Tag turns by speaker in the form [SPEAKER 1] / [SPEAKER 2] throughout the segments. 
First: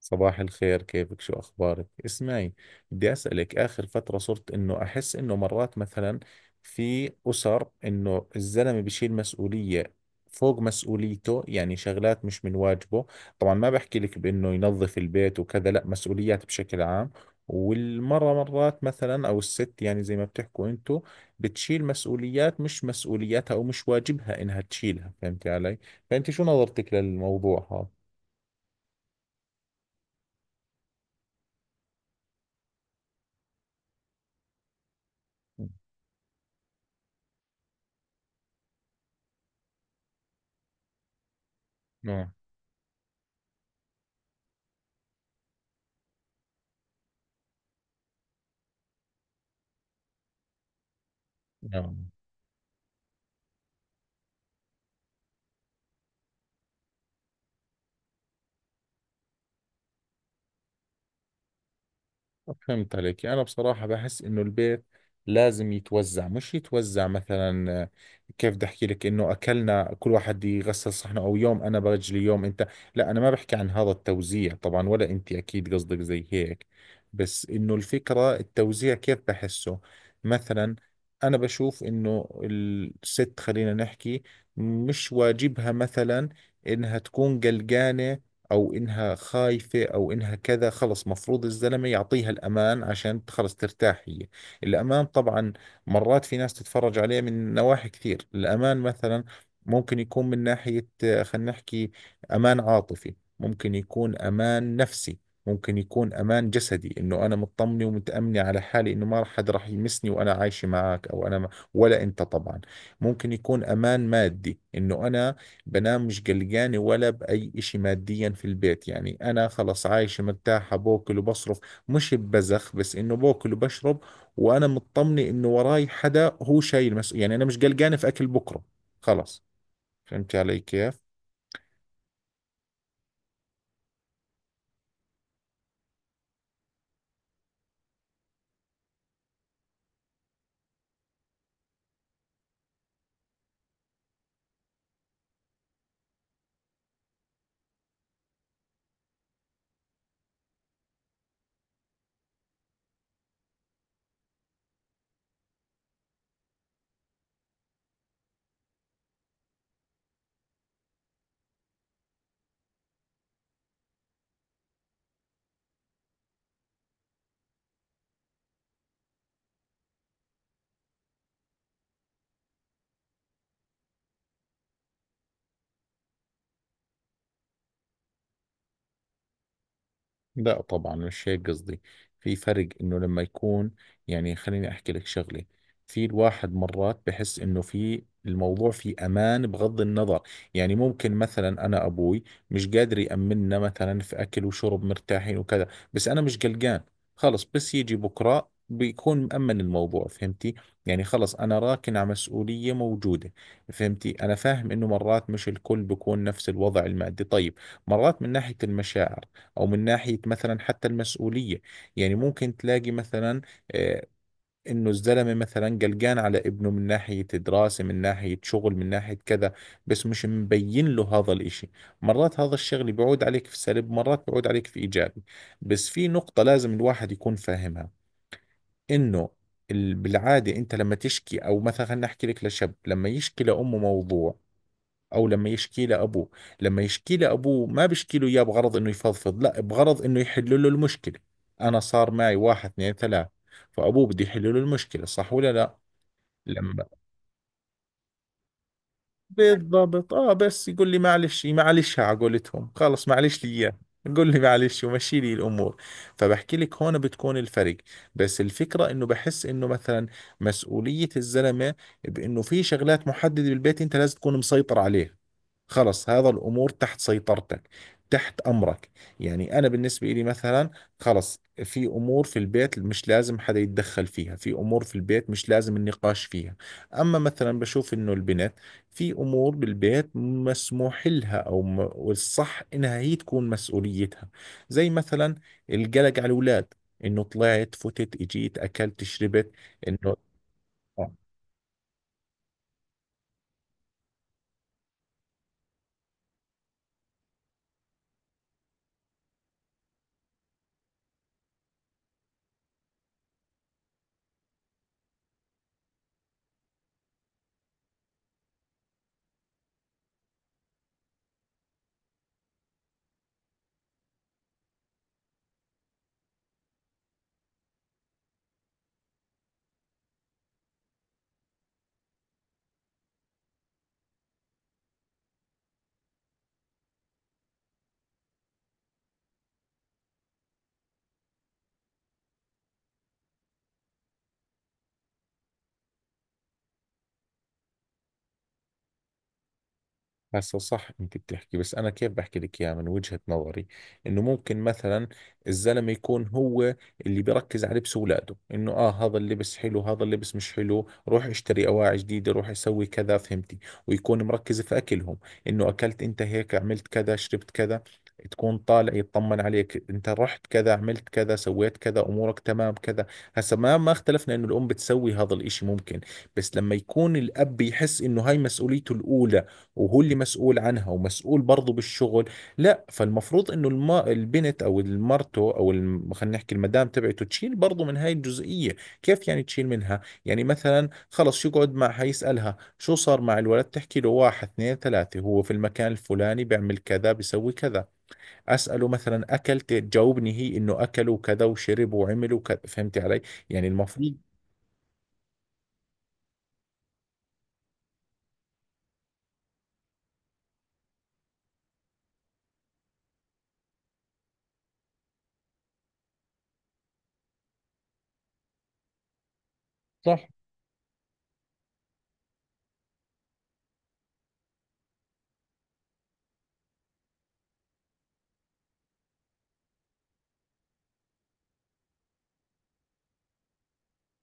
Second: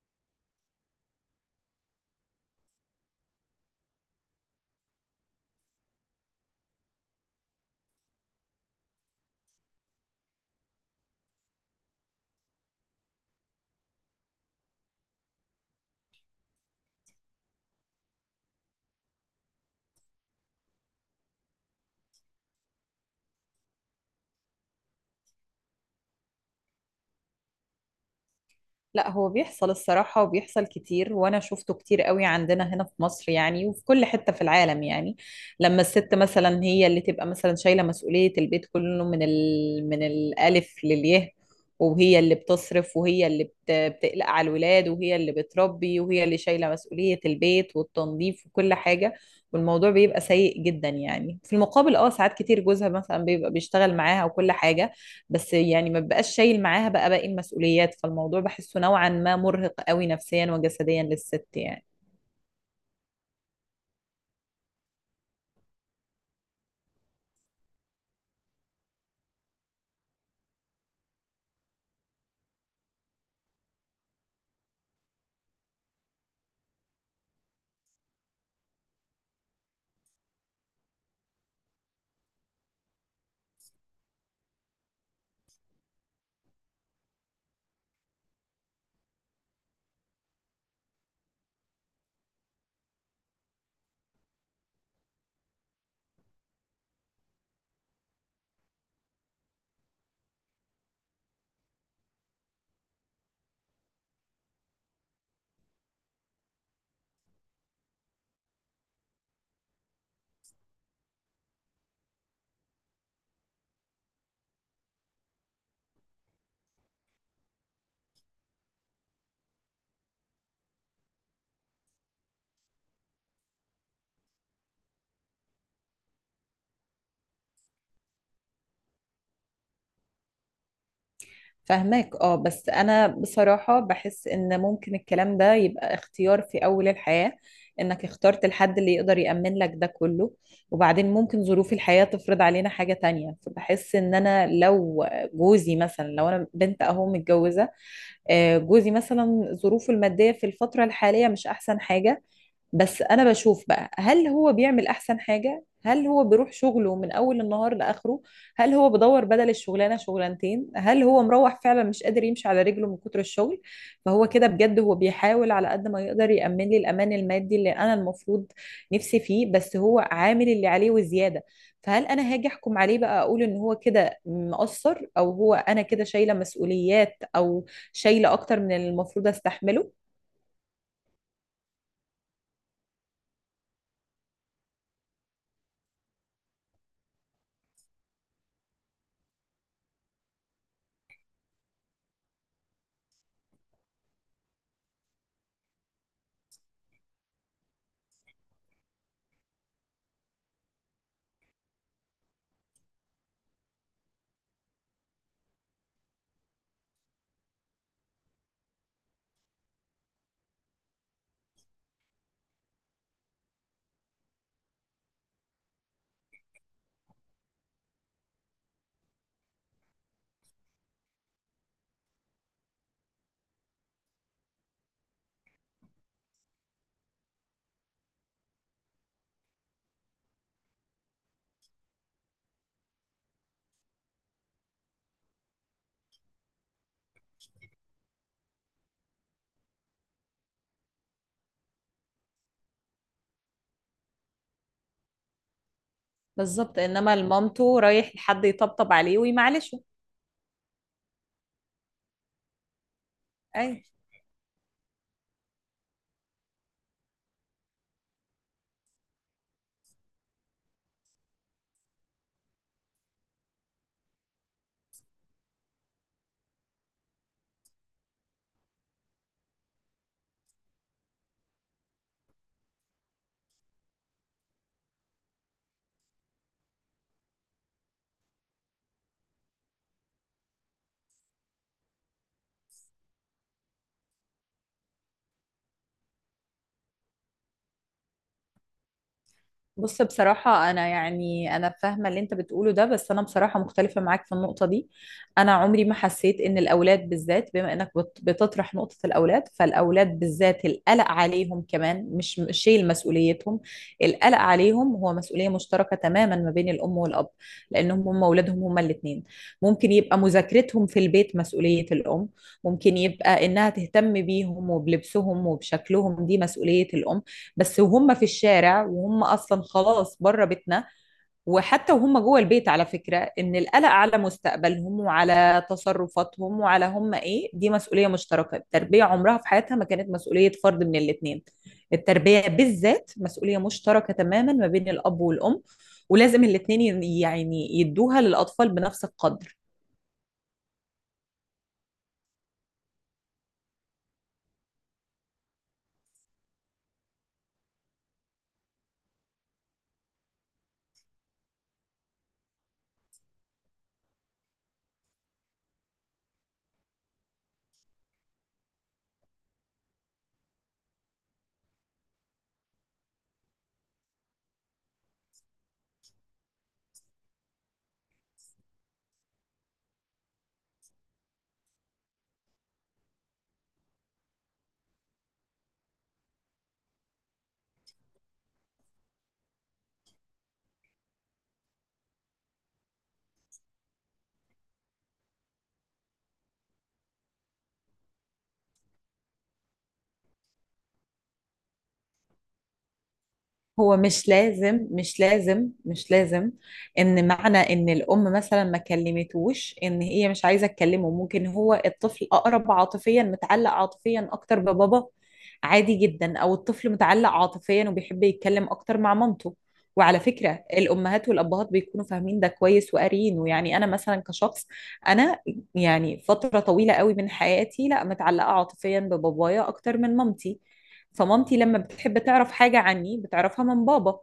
[SPEAKER 1] صباح الخير، كيفك؟ شو أخبارك؟ اسمعي، بدي أسألك. آخر فترة صرت إنه أحس إنه مرات مثلا في أسر إنه الزلمة بشيل مسؤولية فوق مسؤوليته، يعني شغلات مش من واجبه. طبعا ما بحكي لك بإنه ينظف البيت وكذا، لا مسؤوليات بشكل عام. والمرة مرات مثلا أو الست يعني زي ما بتحكوا أنتوا بتشيل مسؤوليات مش مسؤولياتها أو مش واجبها إنها تشيلها. فهمتي علي؟ فأنت شو نظرتك للموضوع هذا؟
[SPEAKER 2] لا، هو بيحصل الصراحة وبيحصل كتير، وأنا شفته كتير قوي عندنا هنا في مصر يعني، وفي كل حتة في العالم يعني. لما الست مثلا هي اللي تبقى مثلا شايلة مسؤولية البيت كله من الألف للياء، وهي
[SPEAKER 1] نعم.
[SPEAKER 2] اللي بتصرف، وهي اللي بتقلق على الولاد، وهي اللي بتربي، وهي اللي شايلة مسؤولية البيت والتنظيف وكل حاجة. والموضوع بيبقى سيء جدا يعني. في المقابل
[SPEAKER 1] نعم.
[SPEAKER 2] ساعات كتير جوزها مثلا بيبقى بيشتغل معاها وكل حاجة، بس يعني ما بقاش شايل معاها بقى باقي المسؤوليات. فالموضوع بحسه نوعا ما مرهق قوي نفسيا وجسديا للست يعني.
[SPEAKER 1] فهمت عليك. يعني أنا بصراحة بحس إنه البيت لازم يتوزع، مش يتوزع مثلا كيف بدي أحكي لك، إنه أكلنا كل واحد يغسل صحنه أو يوم أنا برجلي يوم أنت. لا أنا ما بحكي عن هذا التوزيع طبعا، ولا أنت أكيد قصدك زي هيك. بس إنه الفكرة التوزيع كيف بحسه مثلا. أنا بشوف إنه الست، خلينا نحكي، مش واجبها مثلا إنها تكون قلقانة او انها خايفة او انها كذا. خلص مفروض الزلمة يعطيها الامان عشان خلص ترتاح هي. الامان طبعا مرات في ناس تتفرج عليه من نواحي كثير. الامان مثلا ممكن يكون من ناحية خلينا نحكي امان عاطفي، ممكن يكون امان نفسي، ممكن يكون امان جسدي، انه انا مطمنه ومتامنه على حالي انه ما حد راح يمسني وانا عايشه معك او انا ما ولا انت طبعا. ممكن يكون امان مادي، انه انا بنام مش قلقانة ولا بأي إشي ماديا في البيت. يعني أنا خلص عايشة مرتاحة، بأكل وبصرف، مش ببزخ، بس إنه بأكل وبشرب، وأنا مطمنة إنه وراي حدا هو شايل مسؤولية. يعني أنا مش قلقانة في أكل بكرة، خلص. فهمت علي كيف؟
[SPEAKER 2] فهماك بس انا بصراحة بحس ان ممكن الكلام ده يبقى اختيار في اول الحياة، انك اخترت الحد اللي يقدر يأمن لك ده كله، وبعدين ممكن ظروف الحياة تفرض علينا حاجة تانية. فبحس ان انا لو جوزي مثلا، لو انا بنت اهو متجوزة، جوزي مثلا ظروفه المادية في الفترة الحالية مش احسن حاجة. بس انا بشوف بقى، هل هو بيعمل احسن حاجة؟ هل هو بيروح شغله من اول النهار لاخره؟ هل هو بدور بدل الشغلانة شغلانتين؟ هل هو مروح فعلا مش قادر يمشي على رجله من كتر الشغل؟ فهو كده بجد هو بيحاول على قد ما يقدر يأمن لي الامان المادي اللي انا المفروض نفسي فيه، بس هو عامل اللي عليه وزيادة. فهل انا هاجي احكم عليه بقى، اقول ان هو كده مقصر، او هو انا كده شايلة مسؤوليات او شايلة اكتر من اللي المفروض استحمله؟
[SPEAKER 1] لا طبعا مش هيك قصدي. في فرق انه لما يكون، يعني خليني احكي لك شغله، في الواحد مرات بحس انه في الموضوع في امان بغض النظر. يعني ممكن مثلا انا ابوي مش قادر يامننا مثلا في اكل وشرب مرتاحين وكذا، بس انا مش قلقان، خلص. بس يجي بكره بيكون مأمن الموضوع. فهمتي؟ يعني خلص انا راكن على مسؤولية موجودة. فهمتي؟ انا فاهم انه مرات مش الكل بيكون نفس الوضع المادي. طيب، مرات من ناحية المشاعر او من ناحيه مثلا حتى المسؤوليه. يعني ممكن تلاقي مثلا آه، انه الزلمه مثلا قلقان على ابنه من ناحيه دراسه، من ناحيه شغل، من ناحيه كذا، بس مش مبين له هذا الاشي. مرات هذا الشغل بيعود عليك في سلب، مرات بيعود عليك في ايجابي. بس في نقطه لازم الواحد يكون فاهمها، انه بالعاده انت لما تشكي او مثلا، خلينا نحكي لك لشاب، لما يشكي لامه موضوع او لما يشكي له ابوه، لما يشكي له ابوه ما بيشكي له اياه بغرض انه يفضفض، لا بغرض انه يحل له المشكله. انا صار معي واحد اثنين ثلاث، فابوه بده يحل له المشكله. صح ولا لا؟
[SPEAKER 2] بالظبط،
[SPEAKER 1] لما
[SPEAKER 2] انما لمامته رايح لحد يطبطب عليه ويمعلشه.
[SPEAKER 1] بالضبط، اه. بس يقول لي معلش معلش، على قولتهم خلص، معلش لي
[SPEAKER 2] اي.
[SPEAKER 1] اياه. قول لي معلش ومشي لي الامور. فبحكي لك هون بتكون الفرق. بس الفكره انه بحس انه مثلا مسؤوليه الزلمه، بانه في شغلات محدده بالبيت انت لازم تكون مسيطر عليها، خلص. هذا الأمور تحت سيطرتك، تحت أمرك. يعني أنا بالنسبة لي مثلا خلص، في أمور في البيت مش لازم حدا يتدخل فيها، في أمور في البيت مش لازم النقاش فيها. أما مثلا بشوف إنه البنت في أمور بالبيت مسموح لها، أو والصح إنها هي تكون مسؤوليتها، زي مثلا القلق على الأولاد، إنه طلعت، فتت، إجيت، أكلت، شربت
[SPEAKER 2] بص،
[SPEAKER 1] إنه.
[SPEAKER 2] بصراحة أنا يعني أنا فاهمة اللي أنت بتقوله ده، بس أنا بصراحة مختلفة معاك في النقطة دي. أنا عمري ما حسيت إن الأولاد بالذات، بما إنك بتطرح نقطة الأولاد، فالأولاد بالذات القلق عليهم كمان مش شيل مسؤوليتهم. القلق عليهم هو مسؤولية مشتركة تماما ما بين الأم والأب، لأنهم هم أولادهم هما الاتنين. ممكن يبقى مذاكرتهم في البيت مسؤولية الأم، ممكن يبقى إنها تهتم بيهم وبلبسهم وبشكلهم، دي مسؤولية الأم. بس وهم في الشارع وهم اصلا خلاص بره بيتنا، وحتى وهم جوه البيت، على فكره ان القلق على مستقبلهم وعلى تصرفاتهم وعلى هم ايه، دي مسؤوليه مشتركه. التربيه عمرها في حياتها ما كانت مسؤوليه فرد من الاثنين. التربيه بالذات مسؤوليه مشتركه تماما ما بين الاب والام، ولازم الاثنين يعني يدوها للاطفال بنفس القدر.
[SPEAKER 1] هسه صح انت بتحكي، بس انا كيف بحكي لك اياها من وجهة نظري، انه ممكن مثلا الزلمة يكون هو اللي بيركز على لبس اولاده، انه اه هذا اللبس حلو هذا اللبس مش حلو، روح اشتري اواعي جديدة، روح اسوي كذا. فهمتي؟ ويكون مركز في اكلهم، انه اكلت انت هيك، عملت كذا، شربت كذا. تكون طالع يطمن عليك، انت رحت كذا، عملت كذا، سويت كذا، امورك تمام كذا. هسا ما اختلفنا انه الام بتسوي هذا الاشي، ممكن. بس لما يكون الاب يحس انه هاي مسؤوليته الاولى، وهو اللي مسؤول عنها ومسؤول برضه بالشغل، لا فالمفروض انه البنت او المرته، او خلينا نحكي المدام تبعته، تشيل برضه من هاي الجزئية. كيف يعني تشيل منها؟ يعني مثلا خلص يقعد معها، يسألها شو صار مع الولد، تحكي له واحد اثنين ثلاثة، هو في المكان الفلاني بيعمل كذا، بيسوي كذا. أسأله مثلا أكلت، تجاوبني هي إنه أكلوا كذا، وشربوا وعملوا كذا. فهمتي علي؟ يعني
[SPEAKER 2] هو
[SPEAKER 1] المفروض.
[SPEAKER 2] مش لازم، مش لازم، مش لازم ان معنى ان الام مثلا ما كلمتوش ان هي مش عايزه تكلمه. ممكن هو الطفل اقرب عاطفيا، متعلق عاطفيا اكتر ببابا، عادي جدا. او الطفل متعلق عاطفيا وبيحب يتكلم اكتر مع مامته.
[SPEAKER 1] صح.
[SPEAKER 2] وعلى فكره الامهات والابهات بيكونوا فاهمين ده كويس وقاريينه. يعني انا مثلا كشخص، انا يعني فتره طويله قوي من حياتي لا متعلقه عاطفيا ببابايا اكتر من مامتي. فمامتي لما بتحب تعرف حاجة عني بتعرفها من بابا.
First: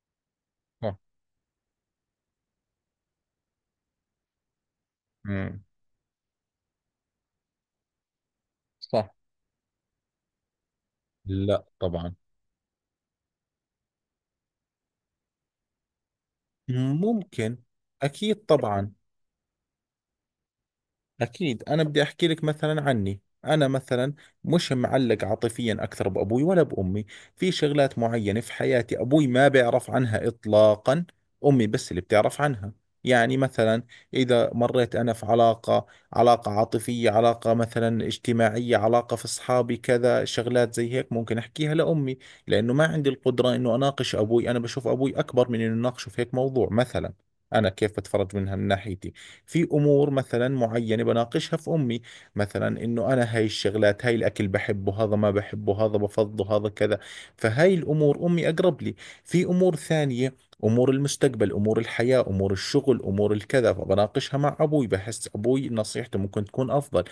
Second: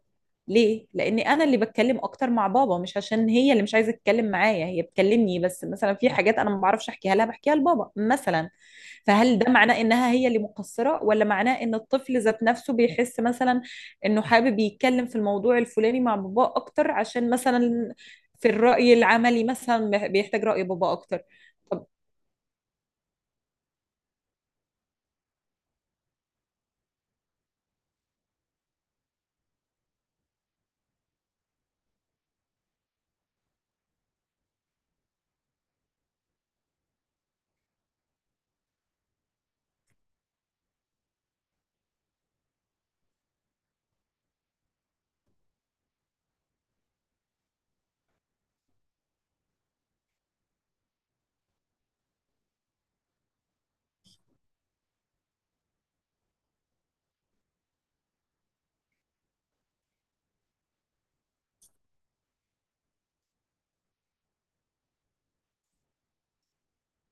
[SPEAKER 2] ليه؟
[SPEAKER 1] صح.
[SPEAKER 2] لأن أنا اللي بتكلم أكتر مع بابا، مش عشان هي اللي مش عايزة تتكلم معايا، هي بتكلمني،
[SPEAKER 1] مم.
[SPEAKER 2] بس مثلا في حاجات أنا ما بعرفش أحكيها لها بحكيها لبابا مثلا.
[SPEAKER 1] صح.
[SPEAKER 2] فهل ده معناه إنها هي اللي مقصرة، ولا معناه
[SPEAKER 1] لا
[SPEAKER 2] إن
[SPEAKER 1] طبعا.
[SPEAKER 2] الطفل ذات نفسه بيحس مثلا إنه حابب يتكلم في الموضوع الفلاني مع بابا أكتر، عشان
[SPEAKER 1] ممكن.
[SPEAKER 2] مثلا
[SPEAKER 1] أكيد
[SPEAKER 2] في
[SPEAKER 1] طبعا.
[SPEAKER 2] الرأي العملي مثلا بيحتاج رأي بابا أكتر.
[SPEAKER 1] أكيد. أنا بدي أحكي لك مثلا عني أنا مثلا، مش معلق عاطفيا أكثر بأبوي ولا بأمي. في شغلات معينة في حياتي أبوي ما بيعرف عنها إطلاقا، أمي بس اللي بتعرف عنها. يعني مثلا إذا مريت أنا في علاقة، علاقة عاطفية، علاقة مثلا اجتماعية، علاقة في أصحابي كذا، شغلات زي هيك ممكن أحكيها لأمي، لأنه ما عندي القدرة إنه أناقش أبوي. أنا بشوف أبوي أكبر من إنه أناقشه في هيك موضوع مثلا. أنا كيف بتفرج منها من ناحيتي، في امور مثلا معينه بناقشها في امي، مثلا انه انا هاي الشغلات، هاي الاكل بحبه، هذا ما بحبه، هذا بفضه، هذا كذا. فهاي الامور امي اقرب لي. في امور ثانيه، امور المستقبل، امور الحياه، امور الشغل، امور الكذا، فبناقشها مع ابوي، بحس ابوي نصيحته ممكن تكون افضل.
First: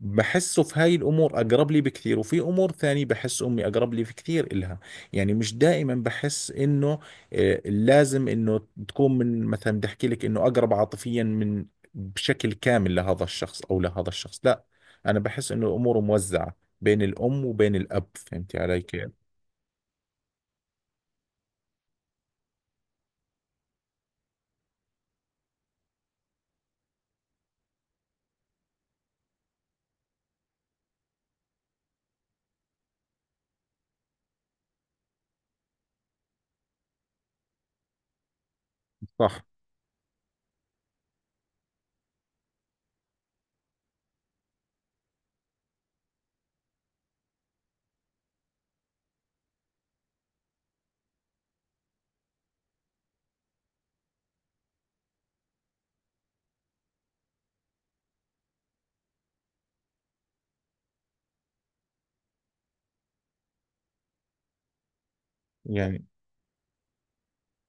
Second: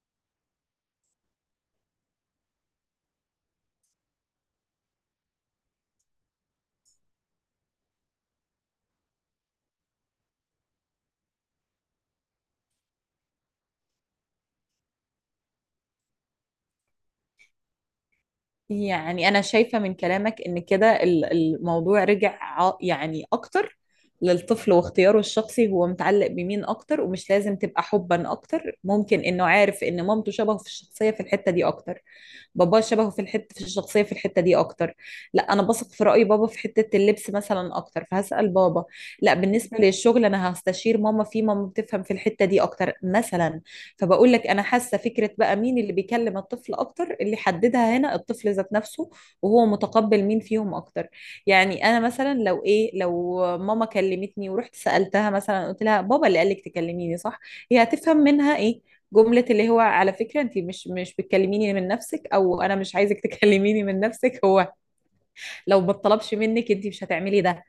[SPEAKER 1] بحسه في هاي الأمور أقرب لي بكثير، وفي أمور ثانية بحس أمي أقرب لي في كثير إلها. يعني مش دائما بحس إنه لازم إنه تكون من، مثلا بدي أحكي لك إنه أقرب عاطفيا من بشكل كامل لهذا الشخص أو لهذا الشخص، لا. أنا بحس إنه الأمور موزعة بين الأم وبين الأب. فهمتي علي كيف؟
[SPEAKER 2] يعني أنا شايفة من كلامك إن كده الموضوع رجع يعني أكتر للطفل واختياره الشخصي، هو متعلق بمين أكتر. ومش لازم تبقى حبا أكتر، ممكن إنه عارف إن مامته شبهه في الشخصية في الحتة دي أكتر، باباه شبهه في الحته في الشخصيه في الحته دي اكتر. لا، انا بثق في راي بابا في حته اللبس مثلا اكتر، فهسال بابا. لا،
[SPEAKER 1] صح.
[SPEAKER 2] بالنسبه للشغل انا هستشير ماما فيه، ماما بتفهم في الحته دي اكتر مثلا. فبقول لك انا حاسه فكره بقى مين اللي بيكلم الطفل اكتر، اللي حددها هنا الطفل ذات نفسه، وهو متقبل مين فيهم اكتر. يعني انا مثلا، لو ايه، لو ماما كلمتني ورحت سالتها مثلا قلت لها بابا اللي قال لك تكلميني، صح؟ هي هتفهم منها ايه؟ جملة اللي هو على فكرة انت مش بتكلميني من نفسك، او انا مش عايزك تكلميني من نفسك، هو لو ما
[SPEAKER 1] يعني
[SPEAKER 2] اتطلبش منك انت مش هتعملي ده.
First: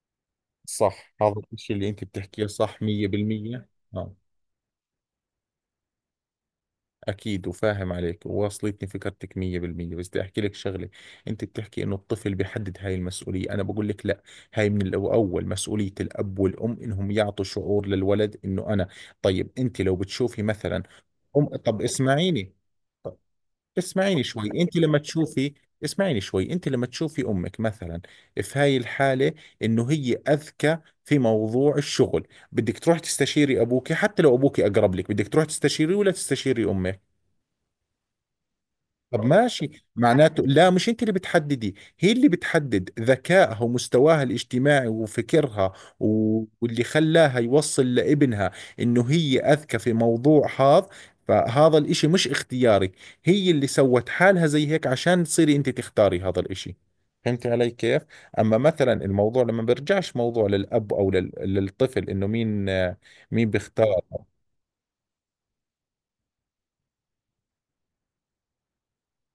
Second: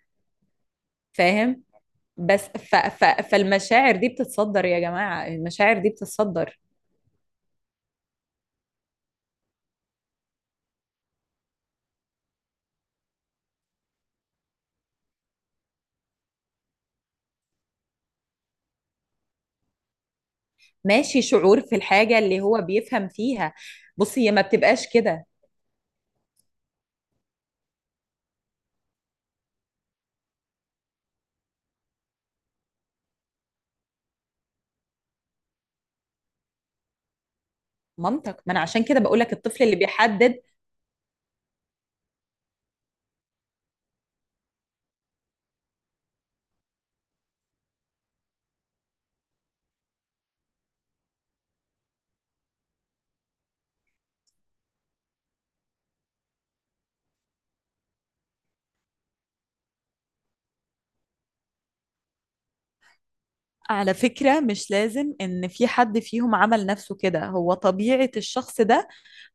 [SPEAKER 1] صح. هذا
[SPEAKER 2] فاهم؟
[SPEAKER 1] الشيء اللي أنت
[SPEAKER 2] بس
[SPEAKER 1] بتحكيه
[SPEAKER 2] ف
[SPEAKER 1] صح.
[SPEAKER 2] ف
[SPEAKER 1] 100%.
[SPEAKER 2] فالمشاعر دي بتتصدر يا جماعة، المشاعر دي بتتصدر.
[SPEAKER 1] اكيد وفاهم عليك وواصلتني فكرتك 100%. بس بدي احكي لك شغله. انت بتحكي انه الطفل بيحدد هاي المسؤوليه، انا بقول لك لا. هاي من الاول مسؤوليه الاب والام انهم يعطوا شعور للولد انه انا. طيب، انت لو بتشوفي مثلا،
[SPEAKER 2] ماشي،
[SPEAKER 1] ام،
[SPEAKER 2] شعور في
[SPEAKER 1] طب
[SPEAKER 2] الحاجة اللي
[SPEAKER 1] اسمعيني،
[SPEAKER 2] هو بيفهم فيها. بصي،
[SPEAKER 1] اسمعيني
[SPEAKER 2] هي ما
[SPEAKER 1] شوي انت
[SPEAKER 2] بتبقاش
[SPEAKER 1] لما
[SPEAKER 2] كده.
[SPEAKER 1] تشوفي اسمعيني شوي انت لما تشوفي امك مثلا في هاي الحاله، انه هي اذكى في موضوع الشغل، بدك تروح تستشيري ابوك حتى لو ابوك اقرب لك، بدك تروح تستشيري ولا تستشيري امك؟
[SPEAKER 2] منطق، ما انا عشان كده بقول
[SPEAKER 1] طب
[SPEAKER 2] لك الطفل اللي
[SPEAKER 1] ماشي،
[SPEAKER 2] بيحدد.
[SPEAKER 1] معناته لا، مش انت اللي بتحددي، هي اللي بتحدد، ذكائها ومستواها الاجتماعي وفكرها واللي خلاها يوصل لابنها انه هي اذكى في موضوع هذا. فهذا الاشي مش اختياري، هي اللي سوت حالها زي هيك عشان تصيري انت تختاري هذا الاشي. فهمت علي كيف؟ اما مثلا الموضوع لما بيرجعش موضوع للاب او للطفل، انه مين، مين بيختار.
[SPEAKER 2] على فكرة مش لازم إن في حد فيهم عمل نفسه كده، هو طبيعة الشخص ده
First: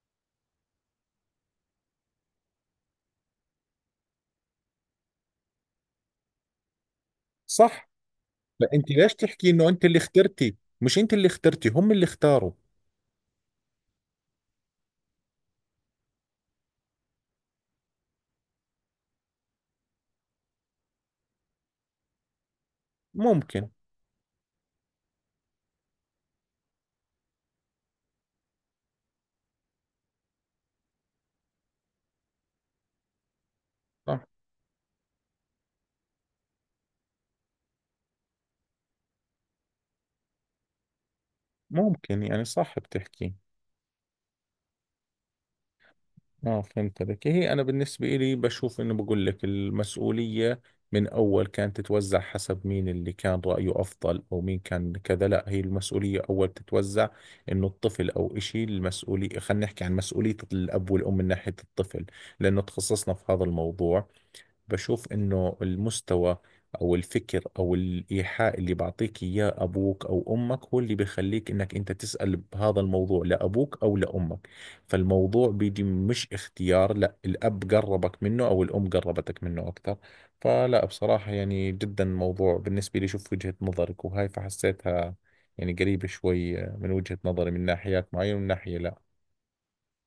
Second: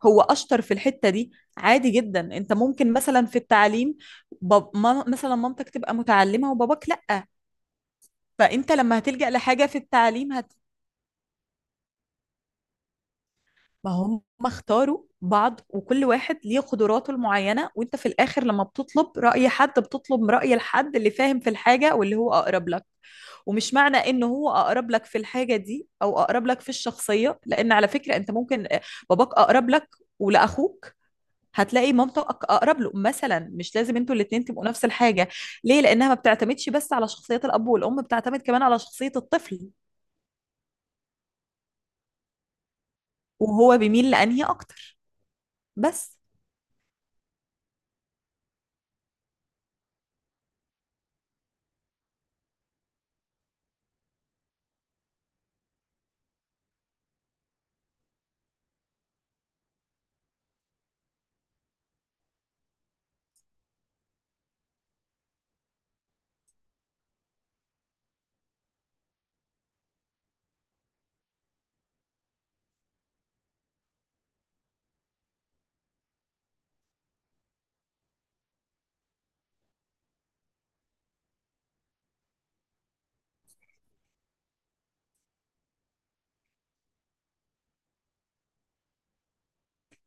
[SPEAKER 2] هو أشطر في الحتة دي. عادي جدا، أنت ممكن مثلا في التعليم، باب ما مثلا مامتك تبقى متعلمة وباباك لأ،
[SPEAKER 1] صح. ما
[SPEAKER 2] فأنت
[SPEAKER 1] انت
[SPEAKER 2] لما
[SPEAKER 1] ليش
[SPEAKER 2] هتلجأ
[SPEAKER 1] تحكي
[SPEAKER 2] لحاجة
[SPEAKER 1] انه
[SPEAKER 2] في
[SPEAKER 1] انت اللي
[SPEAKER 2] التعليم
[SPEAKER 1] اخترتي؟ مش انت اللي اخترتي، هم اللي اختاروا.
[SPEAKER 2] ما هم اختاروا بعض، وكل واحد ليه قدراته المعينة، وأنت في الآخر لما بتطلب رأي حد بتطلب رأي الحد اللي فاهم في الحاجة واللي هو أقرب لك.
[SPEAKER 1] ممكن.
[SPEAKER 2] ومش معنى انه هو اقرب لك في الحاجه دي او اقرب لك في الشخصيه، لان على فكره انت ممكن باباك اقرب لك، ولاخوك هتلاقي مامتك اقرب له مثلا، مش لازم انتوا
[SPEAKER 1] صح.
[SPEAKER 2] الاثنين تبقوا نفس الحاجه. ليه؟ لانها ما بتعتمدش بس على شخصيه الاب والام، بتعتمد كمان على شخصيه الطفل
[SPEAKER 1] ممكن. يعني صح بتحكي.
[SPEAKER 2] وهو بيميل لانهي اكتر. بس.
[SPEAKER 1] اه فهمت عليك. هي انا بالنسبة لي بشوف انه، بقول لك المسؤولية من اول كانت تتوزع حسب مين اللي كان رأيه افضل او مين كان كذا، لا، هي المسؤولية اول تتوزع انه الطفل او اشي. المسؤولية خلينا نحكي عن مسؤولية الاب والام من ناحية الطفل، لانه تخصصنا في هذا الموضوع. بشوف انه المستوى او الفكر او الايحاء اللي بعطيك اياه ابوك او امك هو اللي بخليك انك انت تسأل بهذا الموضوع لابوك او لامك. فالموضوع بيجي مش اختيار، لا الاب قربك منه او الام قربتك منه اكثر. فلا، بصراحة يعني جدا موضوع بالنسبة لي، شوف وجهة نظرك وهاي فحسيتها يعني قريبة شوي من وجهة نظري من ناحيات معينة، ومن ناحية لا.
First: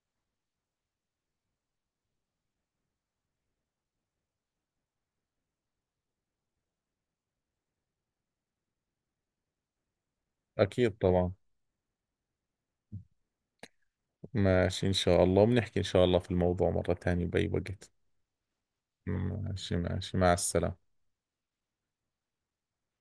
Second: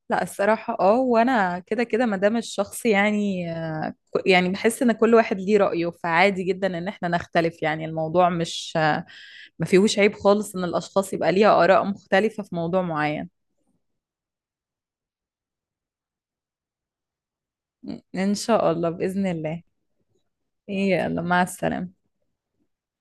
[SPEAKER 2] لا، الصراحة وانا كده كده، ما دام الشخص يعني يعني بحس ان كل واحد ليه رأيه، فعادي جدا ان احنا نختلف. يعني الموضوع مش ما فيهوش عيب خالص ان
[SPEAKER 1] أكيد
[SPEAKER 2] الاشخاص يبقى
[SPEAKER 1] طبعا.
[SPEAKER 2] ليها آراء مختلفة في موضوع معين.
[SPEAKER 1] ماشي إن شاء الله، وبنحكي إن شاء الله في الموضوع مرة ثانية بأي وقت.
[SPEAKER 2] ان شاء الله بإذن الله.
[SPEAKER 1] ماشي ماشي، مع السلامة.
[SPEAKER 2] يلا، مع السلامة.